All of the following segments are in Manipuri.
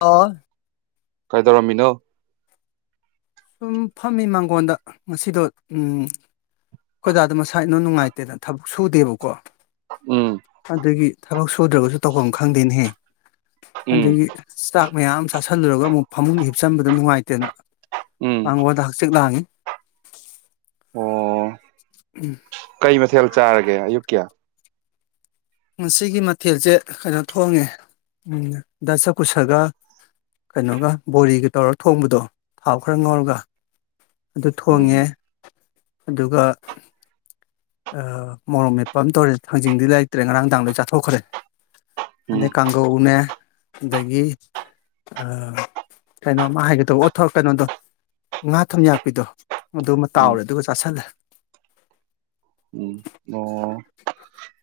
ꯂꯣ ꯀꯩꯗꯧꯔꯝꯃꯤꯅꯣ ꯁꯨꯝ ꯐꯝꯃꯤ ꯃꯥꯡꯒꯣꯟꯗ ꯉꯁꯤꯗꯣ ꯎꯝ ꯈꯣꯏ ꯗꯥꯥꯗꯣ ꯃꯁꯥ ꯏꯅꯨꯡ ꯅꯨꯡꯉꯥꯏꯇꯦꯅ ꯊꯕꯛ ꯁꯨꯗꯦꯕꯀꯣ ꯎꯝ ꯑꯗꯒꯤ ꯊꯕꯛ ꯁꯨꯗ꯭ꯔꯒꯁꯨ ꯇꯧꯐꯝ ꯈꯪꯗꯦꯅꯦꯍꯦ ꯎꯝ ꯑꯗꯒꯤ ꯆꯥꯛ ꯃꯌꯥꯝ ꯑꯃ ꯆꯥꯁꯤꯜꯂꯨꯔꯒ ꯑꯃꯨꯛ ꯐꯃꯨꯡꯗ ꯍꯤꯞꯆꯟꯕꯗ ꯅꯨꯡꯉꯥꯏꯇꯦꯅ ꯎꯝ ꯄꯥꯡꯒꯣ ꯆꯤꯛ ꯂꯥꯡꯉꯤ ꯑꯣ ꯎꯝ꯫ ꯀꯩ ꯃꯊꯦꯜ ꯆꯥꯔꯒꯦ ꯑꯌꯨꯛꯀꯤ꯫ ꯉꯁꯤꯒꯤ ꯃꯊꯦꯜꯁꯦ ꯀꯩꯅꯣ ꯊꯣꯡꯉꯦ ꯗꯁꯆꯥꯀꯨꯁꯥꯒ ꯀꯩꯅꯣꯒ ꯕꯣꯔꯤꯒ ꯇꯧꯔ ꯊꯣꯡꯕꯗꯣ ꯊꯥꯎ ꯈꯔ ꯉꯥꯎꯔꯒ ꯑꯗꯨ ꯊꯣꯡꯉꯦ ꯎꯝ ꯑꯗꯨꯒ ꯑꯥ ꯃꯣꯔꯣꯛ ꯃꯦꯠꯄ ꯑꯃ ꯇꯧꯔꯦ ꯊꯥꯡꯖꯤꯡꯗꯤ ꯂꯩꯇ꯭ꯔꯦ ꯉꯔꯥꯡꯗꯥꯥꯡ ꯂꯣꯏ ꯆꯥꯊꯣꯛꯈ꯭ꯔꯦ ꯎꯝ ꯑꯗꯩ ꯀꯥꯡꯒꯧꯅꯦ ꯑꯗꯒꯤ ꯑ ꯀꯩꯅꯣꯃ ꯍꯥꯏꯒꯦꯇꯧꯕ ꯑꯣꯊꯣꯔ ꯀꯩꯅꯣꯗꯣ ꯉꯥ ꯊꯨꯝꯌꯥꯛꯄꯤꯗꯣ ꯑꯗꯨ ꯑꯃ ꯇꯥꯎꯔꯦ ꯎꯝ ꯑꯗꯨꯒ ꯆꯥꯥꯁꯜꯂꯦ꯫ ꯎꯝ ꯑꯣ꯫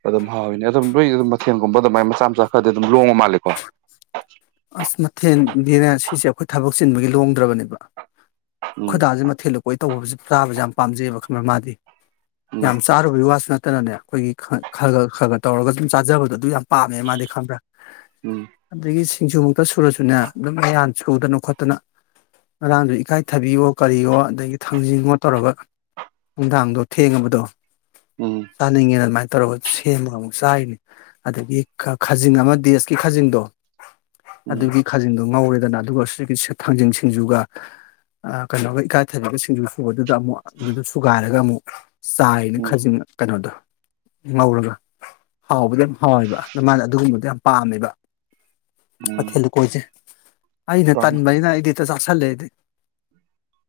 ꯑꯗꯨꯝ ꯍꯥꯎꯋꯤꯅꯦ ꯑꯗꯨꯝ ꯂꯣꯏꯒꯤꯗꯤ ꯑꯗꯨꯝ ꯃꯊꯦꯜꯒꯨꯝꯕ ꯑꯗꯨꯃꯥꯏ ꯃꯆꯥ-ꯃꯆꯥ ꯈꯔꯗꯤ ꯑꯗꯨꯝ ꯂꯣꯡꯕ ꯃꯥꯜꯂꯦꯀꯣ꯫ ꯑꯁ ꯃꯊꯦꯜꯗꯤꯅꯦ ꯁꯤꯁꯦ ꯑꯩꯈꯣꯏ ꯊꯕꯛ ꯆꯤꯟꯕꯒꯤ ꯂꯣꯡꯗ꯭ꯔꯕꯅꯦꯕ꯫ ꯎꯝ ꯈꯣꯏꯗꯥꯁꯦ ꯃꯊꯦꯜꯂꯨꯀꯣꯏ ꯇꯧꯕꯁꯦ ꯆꯥꯕꯁꯦ ꯌꯥꯝ ꯄꯥꯝꯖꯩꯑꯕ ꯈꯪꯕ ꯃꯥꯗꯤ꯫ ꯎꯝ ꯌꯥꯝ ꯆꯥꯔꯨꯕꯒꯤ ꯋꯥꯁꯨ ꯅꯠꯇꯅꯅꯦ ꯑꯩꯈꯣꯏꯒꯤ ꯈꯒ ꯈꯒ ꯈꯒ ꯇꯧꯔꯒ ꯑꯗꯨꯨꯝ ꯆꯥꯖꯕꯗꯣ ꯑꯗꯨ ꯌꯥꯝ ꯄꯥꯝꯃꯦ ꯃꯥꯗꯤ ꯈꯪꯕ꯭ꯔꯥ꯫ [inaudible] ꯑꯗꯒꯤ ꯁꯤꯡꯖꯨꯃꯨꯛꯇ ꯁꯨꯔꯥꯁꯨꯅꯦ ꯑꯗꯨꯝ ꯃꯌꯥꯟ ꯁꯨꯗꯅ ꯈꯣꯠꯇꯅ꯫ ꯉꯥꯡꯗꯨ ꯏꯀꯥꯏꯊꯕꯤꯌꯣ ꯀꯔꯤꯌꯣ ꯑꯗꯒꯤ ꯊꯥꯡꯖꯤꯡꯑꯣ ꯇꯧꯔꯒ ꯅꯨꯡꯗꯥꯡꯗꯣ ꯊꯦꯡꯉꯕꯗꯣ ꯎꯝ ꯆꯥꯅꯤꯡꯉꯦꯅ ꯑꯗꯨꯃꯥꯏꯅ ꯇꯧꯔꯒ ꯁꯦꯝꯃꯒ ꯑꯃꯨꯛ ꯆꯥꯔꯤꯅꯤ꯫ ꯑꯗꯒꯤ ꯈꯥꯖꯤꯡ ꯑꯃ ꯗꯦꯁꯀꯤ ꯈꯥꯖꯤꯡꯗꯣ ꯎꯝ ꯑꯗꯨꯒꯤ ꯈꯥꯖꯤꯡꯗꯣ ꯉꯧꯔꯦꯗꯅ ꯑꯗꯨꯒ ꯁꯤ ꯊꯥꯡꯖꯤꯡ ꯁꯤꯡꯖꯨꯒ ꯑꯥ ꯀꯩꯅꯣꯒ ꯏꯀꯥꯏꯊꯕꯤꯒ ꯁꯤꯡꯖꯨ ꯁꯨꯕꯗꯨꯗ ꯑꯃꯨꯛ ꯑꯗꯨꯗ ꯁꯨꯒꯥꯏꯔꯒ ꯑꯃꯨꯛ ꯆꯥꯏꯔꯤꯅꯦ ꯎꯝ ꯈꯖꯤꯡ ꯀꯩꯅꯣꯗꯣ꯫ ꯉꯧꯔꯒ ꯍꯥꯎꯕꯗꯤ ꯌꯥꯝ ꯍꯥꯎꯋꯦꯕ ꯃꯥꯅ ꯑꯗꯨꯒꯨꯝꯕꯗꯣ ꯌꯥꯝ ꯄꯥꯝꯃꯦꯕ ꯎꯝ ꯃꯊꯦꯜ ꯂꯨꯀꯣꯏꯁꯦ ꯑꯩꯅ ꯄꯥꯝꯃꯦ ꯇꯟꯕꯅꯤꯅ ꯑꯩꯗꯤ ꯍꯦꯛꯇ ꯆꯥꯥꯁꯜꯂꯦ ꯑꯩꯗꯤ꯫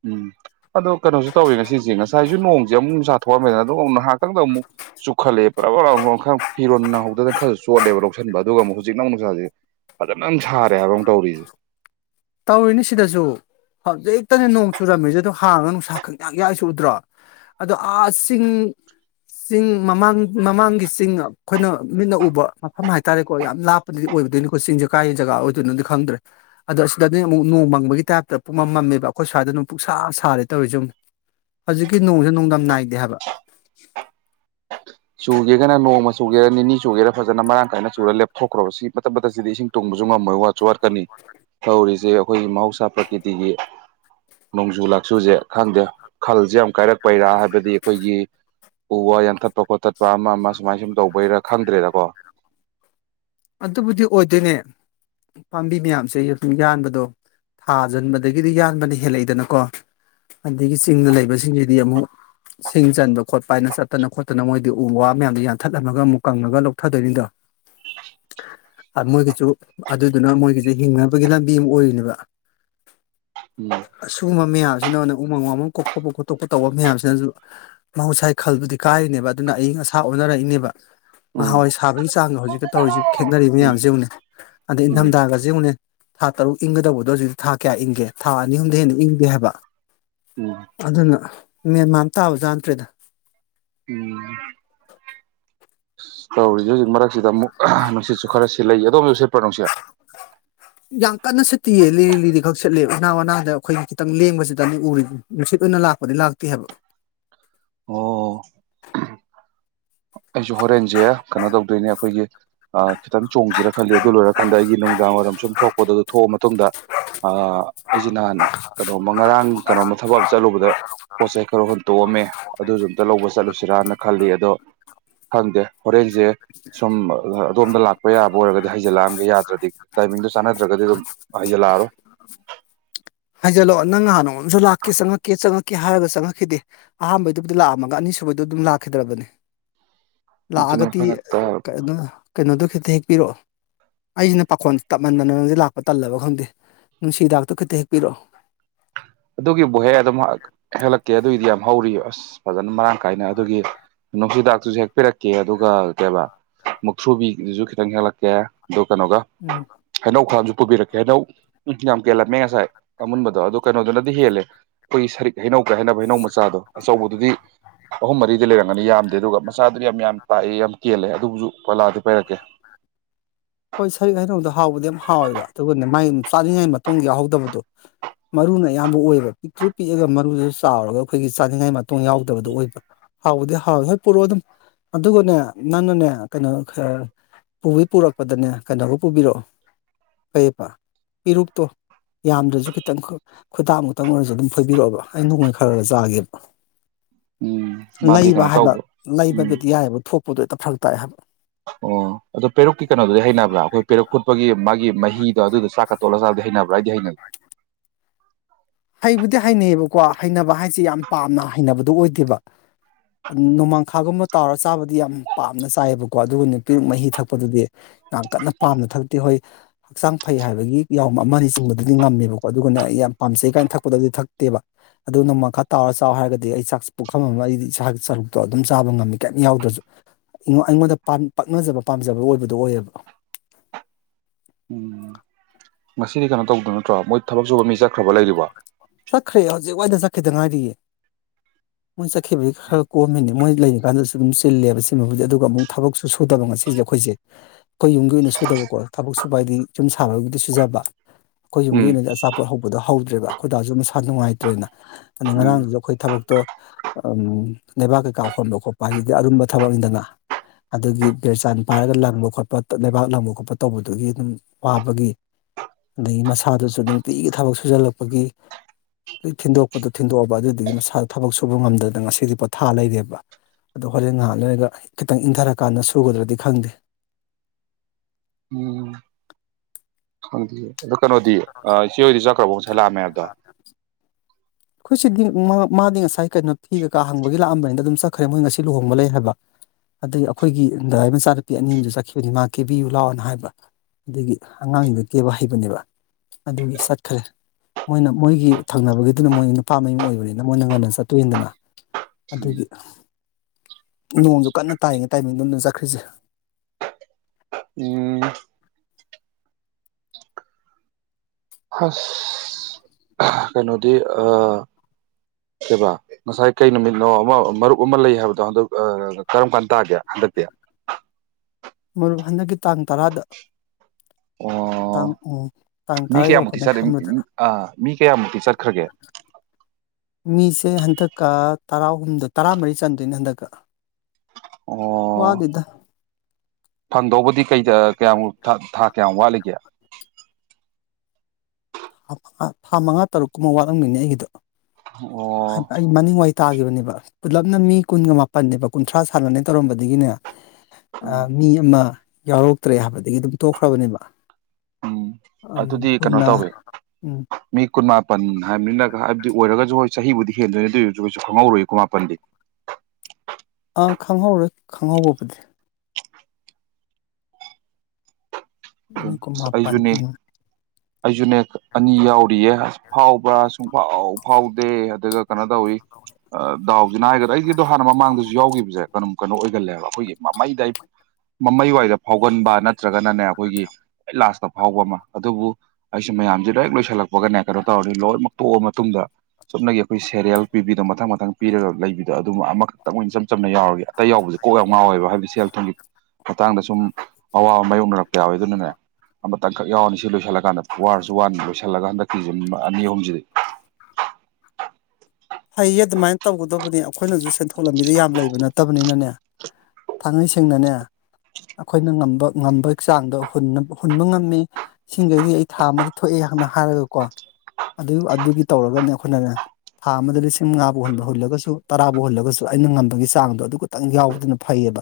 ꯎꯝ꯫ ꯑꯗꯣ ꯀꯩꯅꯣꯁꯨ ꯇꯧꯋꯤ ꯉꯁꯤꯁꯦ ꯉꯁꯥꯏꯁꯨ ꯅꯣꯡꯁꯦ ꯑꯃꯨꯛ ꯅꯨꯡꯁꯥ ꯊꯣꯛꯑꯃꯦꯅ ꯑꯗꯛ ꯅꯍꯛ ꯇꯪꯗ ꯑꯃꯨꯛ ꯆꯨꯈꯠꯂꯛꯑꯦ ꯄꯔꯞ [unintelligible] ꯐꯤꯔꯣꯟ ꯅꯪꯍꯧꯗꯗꯅ ꯈꯔꯁꯨ ꯆꯣꯠꯂꯦꯕ ꯂꯧꯁꯤꯟꯕ ꯑꯗꯨꯒ ꯑꯃꯨꯛ ꯍꯧꯖꯤꯛꯅ ꯃꯨꯛ ꯅꯨꯡꯁꯥꯁꯦ ꯐꯖꯅ ꯑꯃꯨꯛ ꯁꯥꯔꯦ ꯍꯥꯏꯕ ꯑꯃꯨꯛ ꯇꯧꯔꯤꯁꯦ꯫ ꯇꯧꯔꯤꯅꯦ ꯁꯤꯗꯁꯨ ꯍꯧꯖꯤꯛꯇꯅꯤ ꯅꯣꯡ ꯆꯨꯔꯝꯃꯤꯁꯦ ꯑꯗꯣ ꯍꯥꯡꯉꯒ ꯅꯨꯡꯁꯥ ꯈꯪꯌꯥꯛ ꯌꯥꯛꯏꯁꯦ ꯎꯗ꯭ꯔꯣ꯫ ꯑꯗꯣ ꯑꯥ ꯆꯤꯡ ꯆꯤꯡ ꯃꯃꯥꯡ ꯃꯃꯥꯡꯒꯤ ꯆꯤꯡ ꯑꯩꯈꯣꯏꯅ ꯃꯤꯠꯅ ꯎꯕ ꯃꯐꯝ ꯍꯥꯏꯇꯥꯔꯦꯀꯣ ꯌꯥꯝ ꯂꯥꯞ ꯄꯗꯤ ꯑꯣꯏꯕꯗꯣꯏꯅꯤꯀꯣ ꯆꯤꯡꯁꯦ ꯀꯥꯏ ꯖꯒꯥ ꯑꯣꯏꯗꯣꯏꯅꯣꯗꯤ ꯈꯪꯗ꯭ꯔꯦ ꯑꯗꯣ ꯗꯗꯤ ꯑꯃꯨꯛ ꯅꯣꯡ ꯃꯪꯕꯒꯤ ꯇꯥꯏꯞꯇ ꯄꯨꯡꯃꯝ ꯃꯝꯃꯦꯕ ꯑꯩꯈꯣꯏ ꯁ꯭ꯋꯥꯏꯗꯅ ꯑꯃꯨꯛ ꯄꯨꯛꯁꯥ ꯁꯥꯔꯦ ꯇꯧꯔꯤꯁꯤ ꯌꯦꯡꯉꯨ꯫ ꯍꯧꯖꯤꯛꯀꯤ ꯅꯣꯡꯁꯦ ꯅꯣꯡꯗꯝ ꯅꯥꯏꯗꯦ ꯍꯥꯏꯕ꯫ ꯆꯨꯒꯦꯒꯅ ꯅꯣꯡꯃ ꯆꯨꯒꯦꯔꯥ ꯅꯤꯅꯤ ꯆꯨꯒꯦꯔꯥ ꯐꯖꯅ ꯃꯔꯥꯡ ꯀꯥꯏꯅ ꯆꯨꯔꯒ ꯂꯦꯞꯊꯣꯛꯈ꯭ꯔꯣꯕ ꯁꯤ ꯄꯗꯠ-ꯄꯗꯠꯁꯤꯗꯤ ꯏꯁꯤꯡ ꯇꯨꯡꯕꯁꯨ ꯉꯝꯃꯔꯣꯏ ꯋꯥꯠꯁꯨ ꯋꯥꯠꯀꯅꯤ ꯇꯧꯔꯤꯁꯦ ꯑꯩꯈꯣꯏꯒꯤ ꯃꯍꯧꯁꯥ ꯄ꯭ꯔꯀꯤꯇꯤꯒꯤ ꯅꯣꯡꯖꯨ ꯂꯥꯆꯨꯁꯦ ꯈꯪꯗꯦ ꯈꯜꯁꯦ ꯌꯥꯝ ꯀꯥꯏꯔꯛꯄꯩꯔꯥ ꯍꯥꯏꯕꯗꯤ ꯑꯩꯈꯣꯏꯒꯤ ꯎ ꯋꯥ ꯌꯥꯟꯊꯠꯄ ꯈꯣꯊꯠꯄ ꯑꯃ-ꯑꯃ ꯁꯨꯃꯥꯏꯅ ꯁꯨꯝ ꯇꯧꯕꯩꯔꯥ ꯈꯪꯗ꯭ꯔꯦꯗꯀꯣ꯫ ꯑꯗꯨꯕꯨꯗꯤ ꯑꯣꯏꯗꯣꯏꯅꯦ꯫ ꯄꯥꯝꯕꯤ ꯃꯌꯥꯝꯁꯦ ꯑꯗꯨꯝ ꯌꯥꯟꯕꯗꯣ ꯊꯥꯖꯟꯕꯗꯒꯤꯗꯤ ꯌꯥꯟꯕꯅ ꯍꯦꯜꯂꯛꯏꯗꯅꯀꯣ꯫ ꯑꯗꯒꯤ ꯆꯤꯡꯗ ꯂꯩꯕꯁꯤꯡꯁꯤꯗꯤ ꯑꯃꯨꯛ ꯁꯤꯡ ꯆꯟꯕ ꯈꯣꯠꯄ ꯍꯥꯏꯅ ꯆꯠꯇꯅ ꯈꯣꯠꯇꯅ ꯃꯣꯏꯗꯤ ꯎ ꯋꯥ ꯃꯌꯥꯝꯗꯣ ꯌꯥꯟꯊꯠꯂꯝꯃꯒ ꯑꯃꯨꯛ ꯀꯪꯉꯒ ꯂꯧꯊꯗꯣꯏꯅꯤꯗꯣ꯫ ꯃꯣꯏꯒꯤꯁꯨ ꯑꯗꯨꯗꯨꯅ ꯃꯣꯏꯒꯤꯁꯨ ꯍꯤꯡꯅꯕꯒꯤ ꯂꯝꯕꯤ ꯑꯃ ꯑꯣꯏꯔꯤꯅꯦꯕ꯫ ꯎꯝ꯫ ꯑꯁꯤꯒꯨꯝꯕ ꯃꯌꯥꯝꯖꯤꯅ ꯎꯃꯪ ꯋꯥꯃꯪ ꯀꯣꯛꯊꯣꯛꯄ ꯈꯣꯠꯇꯣꯛꯄ ꯇꯧꯕ ꯃꯌꯥꯝꯁꯤꯅꯖꯨ ꯃꯍꯧꯁꯥꯏ ꯈꯜꯕꯨꯗꯤ ꯀꯥꯏꯔꯤꯅꯦꯕ ꯑꯗꯨꯅ ꯑꯏꯪ ꯑꯁꯥ ꯑꯣꯟꯅꯔꯛꯏꯅꯦꯕ꯫ ꯎꯝ ꯅꯍꯋꯥꯏ ꯁꯥꯕꯒꯤ ꯆꯥꯡꯒ ꯍꯧꯖꯤꯛꯀ ꯇꯧꯔꯤꯖꯤ ꯈꯦꯠꯅꯔꯤꯕ ꯎꯝ ꯃꯌꯥꯝꯖꯦ ꯌꯦꯡꯉꯨꯅꯦ ꯑꯗꯩ ꯎꯝ ꯏꯪꯗꯝꯗꯥꯒꯥꯏꯖꯦ ꯌꯦꯡꯉꯨꯅꯦ ꯊꯥ ꯇꯔꯨꯛ ꯏꯟꯒꯗꯧꯕꯗꯣ ꯍꯧꯖꯤꯛꯇꯤ ꯊꯥ ꯀꯌꯥ ꯏꯪꯒꯦ ꯊꯥ ꯑꯅꯤ ꯑꯍꯨꯝꯗꯩ ꯍꯦꯟꯅ ꯏꯪꯗꯦ ꯍꯥꯏꯕ꯫ ꯎꯝ꯫ ꯑꯗꯨꯅ ꯃꯦꯟꯃꯥꯟ ꯇꯥꯕꯖꯥꯠ ꯅꯠꯇ꯭ꯔꯦꯗ꯫ ꯎꯝ꯫ ꯇꯧꯔꯤꯖꯦ ꯍꯧꯖꯤꯛ ꯃꯔꯛꯁꯤꯗ ꯑꯃꯨꯛ ꯅꯨꯡꯁꯤꯠꯁꯨ ꯈꯔ ꯁꯤꯠꯂꯛꯏ ꯑꯗꯣꯝꯖꯨ ꯁꯤꯠꯄ꯭ꯔꯥ ꯅꯨꯡꯁꯤꯠ꯫ ꯌꯥꯝ ꯀꯟꯅ ꯁꯤꯠꯇꯤꯌꯦ ꯂꯤꯔꯤ ꯂꯤꯔꯤ ꯈꯛ ꯁꯠꯂꯦ ꯎꯅꯥ ꯋꯥꯅꯥꯗ ꯑꯩꯈꯣꯏꯒꯤ ꯈꯤꯇꯪ ꯂꯦꯡꯕꯁꯤꯗꯅꯤ ꯎꯔꯤ [unintelligible] ꯅꯨꯡꯁꯤꯠ ꯑꯣꯏꯅ ꯂꯥꯛꯄꯗꯤ ꯂꯥꯛꯇꯦ ꯍꯥꯏꯕ꯫ ꯑꯣ꯫ ꯑꯩꯖꯨ ꯍꯣꯔꯦꯟꯖꯦ ꯀꯩꯅꯣ ꯇꯧꯗꯣꯏꯅꯦ ꯑꯩꯈꯣꯏꯒꯤ ꯑ ꯈꯤꯇꯪ ꯆꯣꯡꯖꯤꯔ ꯈꯜꯂꯤ ꯑꯗꯨ ꯂꯣꯏꯔꯀꯥꯟꯗ ꯑꯩꯒꯤ ꯅꯨꯡꯗꯥꯡ ꯋꯥꯏꯔꯝ ꯁꯨꯝ ꯊꯣꯛꯄꯗꯣ ꯑꯗꯨ ꯊꯣꯛꯑ ꯃꯇꯨꯡꯗ ꯑ ꯑꯩꯖꯤ ꯅꯍꯥꯟ ꯀꯩꯅꯣꯝꯃ ꯉꯔꯥꯡ ꯀꯩꯅꯣꯝꯃ ꯊꯕꯛ ꯑꯃ ꯆꯠꯂꯨꯕꯗ ꯄꯣꯠ ꯆꯩ ꯈꯔ ꯍꯨꯟꯇꯣꯛꯑꯝꯃꯦ ꯑꯗꯨꯖꯨ ꯑꯝꯇ ꯂꯧꯕ ꯆꯠꯂꯨꯁꯤꯔꯅ ꯈꯜꯂꯤ ꯑꯗꯣ ꯈꯪꯗꯦ ꯍꯣꯔꯦꯟꯖꯦ ꯁꯨꯝ ꯑ ꯑꯗꯣꯝꯗ ꯂꯥꯛꯄ ꯌꯥꯕ ꯑꯣꯏꯔꯒꯗꯤ ꯍꯩꯖꯤꯜꯂꯛꯑꯝꯒꯦ ꯌꯥꯗ꯭ꯔꯗꯤ ꯇꯥꯏꯃꯤꯡꯗꯨ ꯆꯥꯟꯅꯗ꯭ꯔꯒꯗꯤ ꯑꯗꯨꯝ ꯍꯥꯏꯖꯤꯜꯂꯛꯑꯔꯣꯏ꯫ ꯍꯥꯏꯖꯜꯂꯛꯑꯣ ꯅꯪ ꯉꯥꯍꯥꯟ ꯅꯣꯡꯃ ꯑꯝꯖꯨ ꯂꯥꯛꯀꯦ ꯆꯪꯉꯛꯀꯦ ꯆꯪꯉꯛꯀꯦ ꯍꯥꯏꯔꯒ ꯆꯪꯉꯛꯈꯤꯗꯦ꯫ ꯑꯍꯥꯟꯕꯩꯗꯨꯕꯨꯗꯤ ꯂꯥꯛꯑꯝꯃꯒ ꯑꯅꯤꯁꯨꯕꯩꯗꯣ ꯑꯗꯨꯝ ꯂꯥꯛꯈꯤꯗ꯭ꯔꯕꯅꯤ꯫ ꯑꯗꯨꯅ ꯂꯥꯛꯑꯒꯗꯤ ꯐꯔꯛ ꯇꯥꯔꯕ ꯀꯩꯅꯣ ꯀꯩꯅꯣꯗꯨ ꯈꯤꯇ ꯍꯦꯛꯄꯤꯔꯛꯑꯣ꯫ ꯑꯩꯖꯤꯅ ꯄꯥꯈꯣꯟ ꯇꯞꯃꯟꯗꯅ ꯅꯪꯖꯦ ꯂꯥꯛꯄ ꯇꯜꯂꯕ ꯈꯪꯗꯦ ꯅꯨꯡꯁꯤꯗꯥꯛꯇꯣ ꯈꯤꯇ ꯍꯦꯛꯄꯤꯔꯛꯑꯣ꯫ ꯑꯗꯨꯒꯤꯕꯨ ꯍꯦꯛ ꯑꯗꯨꯝ ꯍꯦꯛꯂꯛꯀꯦ ꯑꯗꯨꯒꯤꯗꯤ ꯌꯥꯝ ꯍꯧꯔꯤ ꯑꯁ ꯐꯖꯅ ꯃꯔꯥꯡ ꯀꯥꯏꯅ ꯑꯗꯨꯒꯤ ꯅꯨꯡꯁꯤꯗꯥꯛꯇꯖꯨ ꯍꯦꯛꯄꯤꯔꯛꯀꯦ ꯑꯗꯨꯒ ꯀꯩꯕꯥ ꯃꯨꯛꯊ꯭ꯔꯨꯕꯤ ꯑꯗꯨꯖꯨ ꯈꯤꯇꯪ ꯍꯦꯛꯂꯛꯀꯦ ꯑꯗꯨꯒ ꯀꯩꯅꯣꯒ ꯎꯝ ꯀꯩꯅꯣꯒ ꯍꯩꯅꯧ ꯈꯔꯖꯨ ꯄꯨꯕꯤꯔꯛꯀꯦ ꯍꯩꯅꯧ ꯑꯨꯝ ꯌꯥꯝ ꯀꯦꯜꯂꯝꯃꯦ ꯉꯁꯥꯏ ꯑꯃꯨꯟꯕꯗꯣ ꯑꯗꯨ ꯀꯩꯅꯣꯗꯨꯅꯗꯤ ꯍꯦꯜꯂꯦ ꯑꯩꯈꯣꯏꯒꯤ ꯁꯔꯤꯛ ꯍꯩꯅꯧꯀꯥꯏ ꯍꯥꯏꯅꯕ ꯍꯩꯅꯧ ꯃꯆꯥꯗꯣ ꯑꯆꯧꯕꯗꯨꯗꯤ ꯑꯍꯨꯝ ꯃꯔꯤꯗꯤ ꯂꯩꯔꯝꯒꯅꯤ ꯌꯥꯝꯗꯦ ꯑꯗꯨꯒ ꯃꯆꯥꯗꯨꯗꯤ ꯌꯥꯝ ꯌꯥꯝ ꯇꯥꯛꯑꯦ ꯌꯥꯝ ꯀꯦꯜꯂꯦ ꯑꯗꯨꯕꯨꯖꯨ ꯄꯂꯥꯛꯑꯗꯤ ꯄꯥꯏꯔꯛꯀꯦ꯫ ꯍꯣꯏ ꯁꯔꯤꯛ ꯍꯩꯅꯧꯗꯣ ꯍꯥꯎꯕꯗꯤ ꯌꯥꯝ ꯍꯥꯎꯋꯦꯕ ꯑꯗꯨꯒꯅꯦ ꯃꯥꯏ ꯆꯥꯅꯤꯡꯉꯥꯏ ꯃꯇꯣꯡ ꯌꯥꯎꯍꯧꯗꯕꯗꯣ ꯃꯔꯨꯅ ꯑꯌꯥꯝꯕ ꯑꯣꯏꯕ ꯄꯤꯛꯇ꯭ꯔꯨ ꯄꯤꯛꯑꯒ ꯃꯔꯨꯗꯨ ꯆꯥꯎꯔꯒ ꯑꯩꯈꯣꯏꯒꯤ ꯆꯥꯅꯤꯡꯉꯥꯏ ꯃꯇꯣꯡ ꯌꯥꯎꯗꯕꯗꯣ ꯑꯣꯏꯕ꯫ ꯍꯥꯎꯕꯨꯗꯤ ꯍꯥꯎꯋꯦ ꯍꯣꯏ ꯄꯨꯔꯛꯑꯣ ꯑꯗꯨꯝ ꯑꯗꯨꯒꯅꯦ ꯅꯪꯅꯅꯦ ꯀꯩꯅꯣꯗꯣ ꯈꯔ ꯄꯨꯕꯤ ꯄꯨꯔꯛꯄꯗꯅꯦ ꯀꯩꯅꯣꯗꯣ ꯄꯨꯕꯤꯔꯛꯑꯣ ꯀꯩꯕ ꯄꯤꯔꯨꯛꯇꯣ꯫ ꯌꯥꯝꯗ꯭ꯔꯖꯨ ꯈꯤꯇꯪ ꯈꯨꯗꯥꯞꯑꯝꯇꯪ ꯑꯣꯏꯔꯖꯨ ꯑꯗꯨꯝ ꯐꯣꯏꯕꯤꯔꯛꯑꯣꯕ ꯑꯩ ꯅꯣꯡꯃꯩ ꯈꯔ ꯈꯔ ꯆꯥꯒꯦꯕ꯫ ꯎꯝ ꯃꯥꯗꯤ ꯂꯩꯕ ꯀꯩꯅꯣ ꯍꯥꯏꯕ ꯇꯧꯕ ꯎꯝ ꯂꯩꯕꯕꯨꯗꯤ ꯌꯥꯏꯑꯕ ꯊꯣꯛꯄꯗꯣ ꯍꯦꯛꯇ ꯐꯔꯛ ꯇꯥꯏ ꯍꯥꯏꯕ꯫ ꯑꯣ ꯑꯗꯣ ꯄꯦꯔꯨꯛꯀꯤ ꯀꯩꯅꯣꯗꯨꯗꯤ ꯍꯩꯅꯕ꯭ꯔꯥ ꯑꯩꯈꯣꯏ ꯄꯦꯔꯨꯛ ꯐꯨꯠꯄꯒꯤ ꯃꯥꯒꯤ ꯃꯍꯤꯗꯣ ꯑꯗꯨꯗꯣ ꯆꯥꯛꯀ ꯇꯣꯠꯂ ꯆꯥꯕꯗꯤ ꯍꯩꯅꯕ꯭ꯔꯥ ꯑꯩꯗꯤ ꯍꯩꯅꯩ꯫ ꯍꯩꯕꯨꯗꯤ ꯍꯩꯅꯩꯌꯦꯕꯀꯣ ꯍꯩꯅꯕ ꯍꯥꯏꯁꯤ ꯌꯥꯝ ꯄꯥꯝꯅ ꯍꯩꯅꯕꯗꯨ ꯑꯣꯏꯗꯦꯕ꯫ ꯑꯟ ꯅꯣꯡꯃꯥꯡꯈꯥꯒꯨꯝꯕ ꯇꯥꯎꯔ ꯆꯥꯕꯗꯤ ꯌꯥꯝ ꯄꯥꯝꯅ ꯆꯥꯏꯌꯦꯕꯀꯣ ꯑꯗꯨꯒ ꯅꯨꯄꯤꯔꯨꯛ ꯃꯍꯤ ꯊꯛꯄꯗꯨꯗꯤ ꯌꯥꯝ ꯀꯟꯅ ꯄꯥꯝꯅ ꯊꯛꯇꯦ ꯍꯣꯏ꯫ ꯍꯛꯆꯥꯡ ꯐꯩ ꯍꯥꯏꯕꯒꯤ ꯌꯥꯎꯝ ꯑꯃ ꯑꯅꯤ ꯆꯤꯡꯕꯗꯨꯗꯤ ꯉꯝꯃꯦꯕꯀꯣ ꯑꯗꯨꯒꯅꯦ ꯑꯩ ꯌꯥꯝ ꯄꯥꯝꯖꯩ ꯀꯥꯏꯅ ꯊꯛꯄꯗꯣ ꯑꯗꯨꯗꯤ ꯊꯛꯇꯦꯕ꯫ ꯑꯗꯨ ꯅꯣꯡꯃꯪꯈꯥ ꯇꯥꯎꯔ ꯆꯥꯎ ꯍꯥꯏꯔꯒꯗꯤ ꯑꯩ ꯆꯥꯛ ꯄꯨꯈꯝ ꯑꯃ ꯑꯩꯗꯤ ꯆꯥꯛ ꯁꯔꯨꯛꯇꯣ ꯑꯗꯨꯝ ꯆꯥꯕ ꯉꯝꯃꯤ ꯀꯩꯝ ꯌꯥꯎꯗ꯭ꯔꯁꯨ ꯑꯩ ꯑꯩꯉꯣꯟꯗ ꯄꯥꯟ ꯄꯛꯅꯖꯕ ꯄꯥꯝꯖꯕ ꯑꯣꯏꯕꯗꯣ ꯑꯣꯏꯌꯦꯕ ꯀꯣ ꯎꯝ ꯉꯁꯤꯗꯤ ꯀꯩꯅꯣ ꯇꯧꯗ ꯅꯠꯇ꯭ꯔꯣ ꯃꯣꯏ ꯊꯕꯛ ꯁꯨꯕ ꯃꯤ ꯆꯠꯈ꯭ꯔꯕ ꯂꯩꯔꯤꯕꯣ ꯆꯠꯈ꯭ꯔꯦ ꯍꯧꯖꯤꯛ ꯋꯥꯏꯗ ꯆꯠꯈꯤꯗ ꯉꯥꯏꯔꯤꯌꯦ [inaudible] ꯃꯣꯏ ꯆꯠꯈꯤꯕꯒꯤ ꯈꯔ ꯀꯣꯝꯃꯤꯅꯤ ꯃꯣꯏ ꯂꯩꯔꯤꯀꯥꯟꯗꯁꯨ ꯑꯗꯨꯝ ꯆꯤꯜꯂꯦꯕ ꯁꯤꯃꯕꯨꯗꯤ ꯑꯗꯨꯒ ꯑꯃꯨꯛ ꯊꯕꯛꯁꯨ ꯁꯨꯗꯕ ꯉꯁꯤꯁꯦ ꯑꯩꯈꯣꯏꯁꯦ ꯑꯩꯈꯣꯏ ꯌꯨꯝꯒꯤ ꯑꯣꯏꯅ ꯁꯨꯗꯕꯀꯣ ꯊꯕꯛ ꯁꯨꯕ ꯍꯥꯏꯗꯤ ꯌꯨꯝ ꯁꯥꯕꯒꯤꯗꯤ ꯁꯨꯖꯕ ꯑꯩꯈꯣꯏ ꯌꯨꯝꯒꯤ ꯎꯝ ꯑꯣꯏꯅꯗꯤ ꯑꯆꯥꯄꯣꯠ ꯍꯧꯕꯗꯣ ꯍꯧꯗ꯭ꯔꯦꯕ ꯑꯩꯈꯣꯏꯗꯥꯁꯨ ꯃꯁꯥ ꯅꯨꯡꯉꯥꯏꯇ꯭ꯔꯦꯅ ꯑꯗꯩ ꯎꯝ ꯉꯔꯥꯡꯗꯨꯁꯨ ꯑꯩꯈꯣꯏ ꯊꯕꯛꯇꯣ ꯎꯝ ꯂꯩꯕꯥꯛ ꯀꯩꯀꯥ ꯍꯣꯟꯕ ꯈꯣꯠꯄ ꯍꯥꯏꯁꯤꯗꯤ ꯑꯔꯨꯝꯕ ꯊꯕꯛꯅꯤꯗꯅ ꯑꯗꯨꯒꯤ ꯕꯦꯔꯆꯥꯟ ꯄꯥꯏꯔꯒ ꯂꯪꯕ ꯈꯣꯠꯄ ꯂꯩꯕꯥꯛ ꯂꯪꯕ ꯈꯣꯠꯄ ꯇꯧꯕꯗꯨꯒꯤ ꯑꯗꯨꯝ ꯋꯥꯕꯒꯤ ꯑꯗꯒꯤ ꯃꯁꯥꯗꯨꯁꯨ ꯅꯨꯡꯇꯤꯒꯤ ꯊꯕꯛ ꯁꯨꯖꯜꯂꯛꯄꯒꯤ ꯑꯗꯨ ꯊꯤꯟꯗꯣꯛꯄꯗꯣ ꯊꯤꯟꯗꯣꯛꯑꯕ ꯑꯗꯨꯗꯨꯒꯤ ꯃꯁꯥꯗꯣ ꯊꯕꯛ ꯁꯨꯕ ꯉꯝꯗꯗꯅ ꯉꯁꯤꯗꯤ ꯄꯣꯊꯥꯔ ꯂꯩꯔꯦꯕ ꯑꯗꯣ ꯍꯣꯔꯦꯟ ꯉꯍꯥꯛ ꯂꯩꯔꯒ ꯈꯤꯇꯪ ꯏꯪꯊꯔꯀꯥꯟꯗ ꯁꯨꯒꯗ꯭ꯔꯗꯤ ꯈꯪꯗꯦ ꯈꯪꯗꯤꯌꯦ ꯑꯗ ꯀꯩꯅꯣꯗꯤ ꯑ ꯏꯆꯦꯍꯣꯏꯗꯤ ꯆꯥꯠꯈ꯭ꯔꯕꯣ ꯉꯁꯥꯏ ꯂꯥꯛꯑꯃꯦ ꯍꯥꯏꯕꯗꯣ ꯑꯩꯈꯣꯏ ꯁꯤꯗꯤ ꯃ ꯃꯥꯗꯤ ꯉꯁꯥꯏ ꯀꯩꯅꯣ ꯐꯤ ꯀꯩ ꯀꯥ ꯍꯪꯕꯒꯤ ꯂꯥꯛꯑꯝꯕꯅꯤꯗ ꯑꯗꯨꯝ ꯆꯠꯈ꯭ꯔꯦ ꯃꯣꯏ ꯉꯁꯤ ꯂꯨꯍꯣꯡꯕ ꯂꯩ ꯍꯥꯏꯕ ꯑꯗꯒꯤ ꯑꯩꯈꯣꯏꯒꯤ ꯗꯗꯥꯏ ꯃꯆꯥꯅꯨꯄꯤ ꯑꯅꯤꯝꯖꯨ ꯆꯠꯈꯤꯕꯅꯤ ꯃꯥ ꯀꯦꯕꯤꯌꯨ ꯂꯥꯎꯅ ꯍꯥꯏꯕ ꯑꯗꯨꯒꯤ ꯑꯉꯥꯡꯒꯤꯗꯤ ꯀꯦꯕ ꯍꯩꯕꯅꯦꯕ ꯑꯗꯨꯒꯤ ꯆꯠꯈ꯭ꯔꯦ ꯃꯣꯏꯅ ꯃꯣꯏꯒꯤ ꯊꯪꯅꯕꯒꯤꯗꯨꯅ ꯃꯣꯏ ꯅꯨꯄꯥ ꯃꯌꯨꯝ ꯑꯣꯏꯕꯅꯤꯅ ꯃꯣꯏꯅ ꯉꯟꯅ ꯆꯠꯇꯣꯏꯅꯤꯗꯅ ꯑꯗꯨꯒꯤ ꯅꯣꯡꯁꯨ ꯀꯟꯅ ꯇꯥꯏꯉꯩ ꯇꯥꯏꯃꯤꯡꯗꯣꯝꯅꯤ ꯆꯠꯈ꯭ꯔꯤꯁꯦ ꯎꯝ ꯑꯁ ꯀꯩꯅꯣꯗꯤ ꯑ ꯀꯦꯕꯥ ꯉꯁꯥꯏ ꯀꯩ ꯅꯨꯃꯤꯠꯅꯣ ꯑꯃ ꯃꯔꯨꯞ ꯑꯃ ꯂꯩ ꯍꯥꯏꯕꯗꯣ ꯍꯟꯗꯛ ꯑ [inaudible] ꯃꯔꯨꯞ ꯍꯟꯗꯛꯀꯤ ꯇꯥꯡ ꯇꯔꯥꯗ ꯑꯣ ꯇꯥꯡ ꯎꯝ ꯇꯥꯡ ꯃꯤ ꯇꯔꯥ ꯀꯌꯥꯃꯨꯛꯇꯤ ꯌꯧꯔꯛꯀꯅꯤ ꯆꯠ ꯈꯟꯕꯗ ꯑ ꯃꯤ ꯀꯌꯥꯃꯨꯛꯇꯤ ꯆꯠꯈ꯭ꯔꯒꯦ ꯃꯤꯁꯦ ꯍꯟꯗꯛꯀ ꯇꯔꯥꯍꯨꯝꯗꯣꯏ ꯇꯔꯥꯃꯔꯤ ꯆꯟꯗꯣꯏꯅꯦ ꯍꯟꯗꯛꯀ ꯑꯣ ꯋꯥꯗꯦꯗ ꯐꯪꯗꯧꯕꯗꯤ ꯀꯩꯗ ꯀꯌꯥꯃꯨꯛ ꯊ ꯊꯥ ꯀꯌꯥꯝ ꯋꯥꯠꯂꯤꯒꯦ ꯑꯞ ꯑ ꯊꯥ ꯃꯉꯥ ꯇꯔꯨꯛ ꯀꯨꯝꯕ ꯋꯥꯠꯂꯝꯒꯤꯅꯤ ꯑꯩꯒꯤꯗꯣ ꯍ ꯑꯣ ꯑꯩ ꯃꯅꯤꯡ ꯋꯥꯏ ꯇꯥꯈꯤꯕꯅꯦꯕ ꯄꯨꯂꯞꯅ ꯃꯤ ꯀꯨꯟꯒ ꯃꯥꯄꯟꯅꯦꯕ ꯀꯨꯟꯊ꯭ꯔꯥ ꯁꯥꯟꯅꯅꯦ ꯇꯧꯔꯝꯕꯗꯒꯤꯅꯦ ꯑ ꯎꯝ ꯃꯤ ꯑꯃ ꯌꯥꯎꯔꯛꯇ꯭ꯔꯦ ꯍꯥꯏꯕꯗꯒꯤ ꯑꯗꯨꯝ ꯇꯣꯛꯈ꯭ꯔꯕꯅꯦꯕ ꯎꯝ ꯑꯝ ꯑꯗꯨꯗꯤ ꯀꯩꯅꯣ ꯄꯨꯟꯅ ꯇꯧꯋꯦ ꯎꯝ ꯃꯤ ꯀꯨꯟꯃꯥꯄꯟ ꯍꯥꯏꯕꯅꯤꯅ ꯍꯥꯏꯕꯗꯤ ꯑꯣꯏꯔꯒꯁꯨ ꯍꯣꯏ ꯆꯍꯤꯕꯨꯗꯤ ꯍꯦꯟꯗꯣꯏꯅꯤ ꯑꯗꯨ ꯑꯣꯏꯔꯁꯨ ꯀꯩꯁꯨ ꯈꯪꯍꯧꯔꯨꯏ ꯀꯨꯟꯃꯥꯄꯟꯗꯤ ꯑꯥ ꯈꯪꯍꯧꯔꯣꯏ ꯈꯪꯍꯧꯕꯕꯨꯗꯤ ꯃꯤ ꯀꯨꯟꯃꯥꯄꯟ ꯑꯩꯖꯨꯅꯦ ꯎꯝ ꯑꯩꯖꯨꯅꯦ ꯑꯅꯤ ꯌꯥꯎꯔꯤꯌꯦ ꯑꯁ ꯐꯥꯎꯕ꯭ꯔꯥ ꯁꯨꯡꯐꯥꯎ ꯐꯥꯎꯗꯦ ꯑꯗꯨꯒ ꯀꯩꯅꯣ ꯇꯧꯋꯤ ꯑ ꯗꯥꯎꯁꯤꯅ ꯍꯥꯏꯒꯗ꯭ꯔꯥ ꯑꯩꯒꯤꯗꯣ ꯍꯥꯟꯅ ꯃꯃꯥꯡꯗꯁꯨ ꯌꯥꯎꯈꯤꯕꯁꯦ ꯀꯩꯅꯝ ꯀꯩꯅꯣ ꯑꯣꯏꯒꯜꯂꯦꯕ ꯑꯩꯈꯣꯏꯒꯤ ꯃꯃꯩꯗ ꯃꯃꯩ ꯋꯥꯏꯗ ꯐꯥꯎꯒꯟꯕ ꯅꯠꯇ꯭ꯔꯒꯅꯅꯦ ꯑꯩꯈꯣꯏꯒꯤ ꯈ꯭ꯋꯥꯏ ꯂꯥꯁꯇ ꯐꯥꯎꯕ ꯑꯃ ꯑꯗꯨꯕꯨ ꯑꯩꯁꯦ ꯃꯌꯥꯝꯁꯦ ꯗꯥꯏꯔꯦꯛ ꯂꯣꯏꯁꯤꯜꯂꯛꯄꯒꯅꯦ ꯀꯩꯅꯣ ꯇꯧꯔꯅꯤ ꯂꯣꯏꯅꯃꯛ ꯇꯣꯛꯑ ꯃꯇꯨꯡꯗ ꯆꯨꯞꯅꯒꯤ ꯑꯩꯈꯣꯏ ꯁꯦꯔꯦꯜ ꯄꯤꯕꯤꯗꯣ ꯃꯊꯪ ꯃꯊꯪ ꯄꯤꯔꯒ ꯂꯩꯕꯤꯗꯣ ꯑꯗꯨꯝ ꯑꯃꯈꯛꯇꯪ ꯑꯣꯏꯅ ꯏꯆꯝ ꯆꯝꯅ ꯌꯥꯎꯔꯒꯦ ꯑꯇꯩ ꯌꯥꯎꯕꯖꯦ ꯀꯣꯛ ꯌꯥꯝ ꯉꯥꯎꯋꯦꯕ ꯍꯥꯏꯕꯗꯤ ꯁꯦꯜ ꯊꯨꯝꯒꯤ ꯃꯇꯥꯡꯗ ꯁꯨꯝ ꯑꯋꯥꯕ ꯃꯥꯏꯌꯣꯛꯅꯔꯛ ꯌꯥꯋꯦ ꯑꯗꯨꯅꯅꯦ ꯑꯃ ꯇꯪ ꯈꯛ ꯌꯥꯎꯔꯝꯃꯦ ꯁꯤ ꯂꯣꯏꯁꯤꯜꯂꯀꯥꯟꯗ ꯋꯥꯔꯁꯨ ꯋꯥꯟꯅ ꯂꯣꯏꯁꯤꯜꯂꯒ ꯍꯟꯗꯛꯀꯤꯖꯤꯝ ꯑꯅꯤ ꯑꯍꯨꯝꯁꯤꯗꯤ ꯐꯩꯌꯦ ꯑꯗꯨꯃꯥꯏꯅ ꯇꯧꯒꯗꯕꯅꯤ ꯑꯩꯈꯣꯏꯅꯁꯨ ꯁꯦꯟꯊꯣꯛ ꯂꯝꯕꯤꯗꯤ ꯌꯥꯝ ꯂꯩꯕ ꯅꯠꯇꯕꯅꯤꯅꯅꯦ ꯊꯥꯡꯉꯩꯁꯦꯡꯅꯅꯦ ꯑꯩꯈꯣꯏꯅ ꯉꯝꯕ ꯉꯝꯕ ꯆꯥꯡꯗ ꯍꯨꯟꯅꯕ ꯍꯨꯟꯕ ꯉꯝꯃꯤ ꯁꯤꯝꯒꯩꯗꯤ ꯑꯩ ꯊꯥ ꯑꯃꯗ ꯊꯣꯛꯑꯦ ꯍꯥꯟꯅ ꯍꯥꯏꯔꯒꯀꯣ ꯑꯗꯨꯝ ꯑꯗꯨꯒꯤ ꯇꯧꯔꯒꯅꯦ ꯑꯩꯈꯣꯏꯅꯅꯦ ꯊꯥ ꯑꯃꯗ ꯂꯤꯁꯤꯡ ꯃꯉꯥꯕꯨ ꯍꯨꯟꯕ ꯍꯨꯜꯂꯒꯁꯨ ꯇꯔꯥꯕꯨ ꯍꯨꯜꯂꯒꯁꯨ ꯑꯩꯅ ꯉꯝꯕꯒꯤ ꯆꯥꯡꯗꯣ ꯑꯗꯨ ꯈꯛꯇꯪ ꯌꯥꯎꯕꯗꯨꯅ ꯐꯜꯂꯦꯕ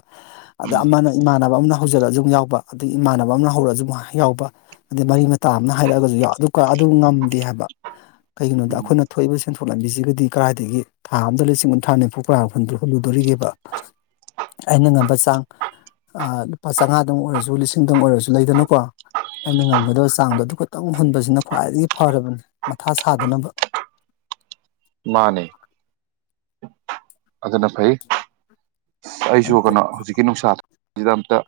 ꯑꯗ ꯑꯃꯅ ꯏꯃꯥꯟꯅꯕ ꯑꯃꯅ ꯍꯧꯖꯔꯛꯑꯁꯨ ꯑꯗꯨꯝ ꯌꯥꯎꯕ ꯑꯗꯒꯤ ꯏꯃꯥꯟꯅꯕ ꯑꯃꯅ ꯍꯧꯔꯛꯑꯁꯨ ꯑꯗꯨꯝ ꯌꯥꯎꯕ ꯑꯗꯩ ꯃꯔꯤ ꯃꯇꯥ ꯑꯃꯅ ꯍꯥꯏꯔꯛꯑꯒꯁꯨ ꯌꯥꯎ ꯑꯗꯨꯀ ꯑꯗꯨ ꯉꯝꯗꯦ ꯍꯥꯏꯕ ꯀꯩꯒꯤꯅꯣꯗ ꯎꯝ ꯑꯩꯈꯣꯏꯅ ꯊꯣꯛꯏꯕ ꯁꯦꯟꯊꯣꯛ ꯂꯝꯕꯤꯁꯤꯒꯗꯤ ꯀꯔꯥꯏꯗꯒꯤ ꯊꯥ ꯑꯃꯗ ꯂꯤꯁꯤꯡ ꯀꯨꯟꯊ꯭ꯔꯥ ꯅꯤꯐꯨ ꯀꯅꯥ ꯍꯨꯟꯗꯣꯏ ꯍꯨꯜꯂꯨꯗꯣꯔꯤꯒꯦꯕ ꯑꯩꯅ ꯉꯝꯕ ꯆꯥꯡ ꯑ ꯂꯨꯄꯥ ꯆꯥꯝꯃꯉꯥꯗꯪ ꯑꯣꯏꯔꯁꯨ ꯂꯤꯁꯤꯡꯗꯪ ꯑꯣꯏꯔꯁꯨ ꯂꯩꯗꯅꯀꯣ ꯑꯩꯅ ꯉꯝꯒꯗꯕ ꯆꯥꯡꯗꯣ ꯑꯗꯨꯈꯇꯪ ꯍꯨꯟꯕꯁꯤꯅ ꯈ꯭ꯋꯥꯏꯗꯒꯤ ꯐꯔꯕꯅꯤ ꯃꯊꯥ ꯁꯥꯗꯅꯕ ꯃꯥꯅꯦ ꯑꯗꯨꯅ ꯐꯩ ꯑꯗꯨ ꯑꯩꯁꯨ ꯀꯩꯅꯣ ꯍꯧꯖꯤꯛꯀꯤ ꯅꯨꯡꯁꯥꯁꯤꯗ ꯑꯝꯇ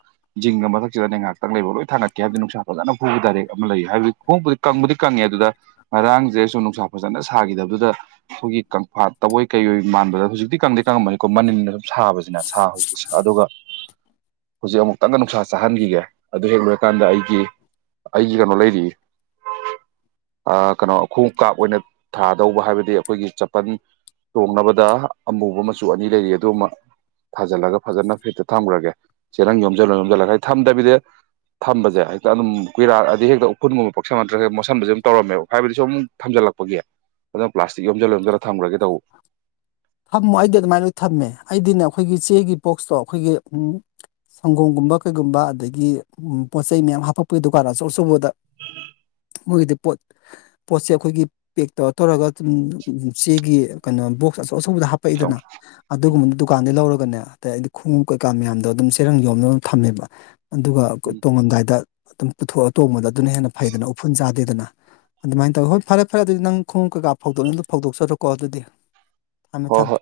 ꯖꯤꯡꯒ ꯃꯊꯛꯁꯤꯗ ꯉꯍꯥꯛꯇꯪ ꯂꯩꯕ ꯂꯣꯏ ꯊꯥꯡꯒꯠꯀꯦ ꯍꯥꯏꯕꯗꯩ ꯅꯨꯡꯁꯥ ꯐꯖꯅ ꯐꯨꯕ ꯗꯥꯏꯔꯦꯛ ꯑꯃ ꯂꯩ ꯍꯥꯏꯕꯗꯤ [unintelligible] ꯀꯪꯕꯨꯗꯤ ꯀꯪꯉꯦ ꯑꯗꯨꯗ ꯉꯔꯥꯡꯁꯦ ꯁꯨꯝ ꯅꯨꯡꯁꯥ ꯐꯖꯅ ꯁꯥꯒꯤꯗꯕꯗꯨꯗ ꯑꯩꯈꯣꯏꯒꯤ ꯀꯪꯐꯥꯠ ꯇꯕꯣꯏ ꯀꯩꯋꯣꯏ ꯃꯥꯟꯕꯗꯣ ꯍꯧꯖꯤꯛꯇꯤ ꯀꯪꯗꯤ ꯀꯪꯉꯝꯃꯅꯤꯀꯣ ꯃꯅꯤꯟꯅ ꯑꯗꯨꯝ ꯁꯥꯕꯁꯤꯅ ꯁꯥ ꯍꯧꯖꯤꯛꯀꯤ ꯁꯥ ꯑꯗꯨꯒ ꯍꯧꯖꯤꯛ ꯑꯃꯨꯛꯇꯪꯒ ꯅꯨꯡꯁꯥ ꯆꯥꯍꯟꯈꯤꯒꯦ ꯑꯗꯨ ꯍꯦꯛ ꯂꯣꯏꯔꯀꯥꯟꯗ ꯑꯩꯒꯤ ꯑꯩꯒꯤ ꯀꯩꯅꯣ ꯂꯩꯔꯤ ꯑ ꯀꯩꯅꯣ ꯈꯣꯡꯉꯨꯞ ꯀꯥꯞ ꯑꯣꯏꯅ ꯊꯥꯗꯧꯕ ꯍꯥꯏꯕꯗꯤ ꯑꯩꯈꯣꯏꯒꯤ ꯆꯄꯟ__ ꯇꯣꯡꯅꯕꯗ ꯑꯃꯨꯕ ꯃꯆꯨ ꯑꯅꯤ ꯂꯩꯔꯤ ꯑꯗꯨ ꯑꯃ ꯊꯥꯖꯤꯜꯂꯒ ꯐꯖꯅ ꯐꯤꯠꯇ ꯊꯝꯒ꯭ꯔꯒꯦ ꯆꯦꯔꯪ ꯌꯣꯝꯖꯜꯂ ꯌꯣꯝꯖꯜꯂꯒ ꯊꯝꯗꯕꯤꯗ ꯊꯝꯕꯖꯦ ꯍꯦꯛꯇ ꯑꯗꯨꯝ ꯀꯨꯏꯔꯛ ꯑꯗꯤ ꯍꯦꯛꯇ ꯎꯐꯨꯟ ꯅꯨꯡꯃꯨꯛ ꯄꯛꯁꯟꯕ ꯅꯠꯇ꯭ꯔꯒ ꯍꯦꯛ ꯃꯣꯠꯁꯤꯟꯕꯁꯦ ꯑꯗꯨꯝ ꯇꯧꯔꯃꯦꯕ ꯍꯥꯏꯕꯗꯤ ꯁꯨꯝ ꯊꯝꯖꯤꯜꯂꯛ__ ꯄꯒꯤ ꯑꯗꯨꯅ ꯄ꯭ꯂꯥꯁꯇꯤꯛ ꯌꯣꯝꯖꯜ ꯌꯣꯝꯖꯜꯂ ꯊꯝꯒ꯭ꯔꯒꯦ ꯇꯧꯕ ꯊꯝꯃꯣ ꯑꯩꯗꯤ ꯑꯗꯨꯃꯥꯏꯅ ꯂꯣꯏ ꯊꯝꯃꯦ ꯑꯩꯗꯤꯅꯦ ꯑꯩꯈꯣꯏꯒꯤ ꯆꯦꯒꯤ ꯕꯣꯛꯁꯇꯣ ꯑꯩꯈꯣꯏꯒꯤ ꯎꯝ ꯁꯪꯒꯣꯝꯒꯨꯝꯕ ꯀꯩꯒꯨꯝꯕ ꯑꯗꯒꯤ ꯎꯝ ꯄꯣꯠ ꯆꯩ ꯃꯌꯥꯝ ꯍꯥꯞꯄꯛꯄꯒꯤ ꯗꯨꯀꯥꯟ ꯑꯆꯧ ꯑꯆꯧꯕꯗ ꯃꯣꯏꯒꯤꯗꯤ ꯄꯣꯠ ꯄꯣꯠꯁꯦ ꯑꯩꯈꯣꯏꯒꯤ ꯄꯦꯛ ꯇꯧꯔ ꯇꯧꯔꯒꯗꯨꯝ ꯎꯝ ꯆꯦꯒꯤ ꯀꯩꯅꯣ ꯕꯣꯛꯁ ꯑꯆꯧ__ [unintelligible] ꯑꯆꯧꯕꯗ ꯈꯤꯇꯪ ꯍꯥꯞꯄꯛꯏꯗꯅ ꯑꯗꯨꯒꯨꯝꯕꯗꯨ ꯗꯨꯀꯥꯟꯗꯩ ꯂꯧꯔꯒꯅꯦ ꯇꯌꯥꯏꯗꯤ ꯈꯣꯡꯉꯨꯞ ꯀꯩꯀꯥ ꯃꯌꯥꯝꯗꯣ ꯑꯗꯨꯝ ꯆꯦꯔꯪꯗ ꯌꯣꯝꯃ ꯌꯣꯝ ꯊꯝꯃꯦꯕ ꯑꯗꯨꯒ ꯀꯣ ꯎꯝ ꯇꯣꯡꯉꯝꯗꯥꯏꯗ ꯑꯗꯨꯝ ꯄꯨꯊꯣꯛꯑ ꯇꯣꯡꯕꯗꯣ ꯑꯗꯨꯅ ꯍꯦꯟꯅ ꯐꯩꯗꯅ ꯎꯐꯨꯟ ꯆꯥꯗꯦꯗꯅ ꯑꯗꯨꯃꯥꯏꯅ ꯇꯧꯋꯤ ꯍꯣꯏ ꯐꯔꯦ ꯐꯔꯦ ꯑꯗꯨꯗꯤ ꯅꯪ ꯈꯣꯡꯎꯞ ꯀꯩꯀꯥ ꯐꯧꯗꯣꯛꯅꯤ ꯗꯨ ꯐꯧꯗꯣꯛꯆꯔꯣꯀꯣ ꯑꯗꯨꯗꯤ ꯊꯝꯃꯦ ꯍꯣꯏ ꯍꯣꯏ ꯊꯝꯃꯦ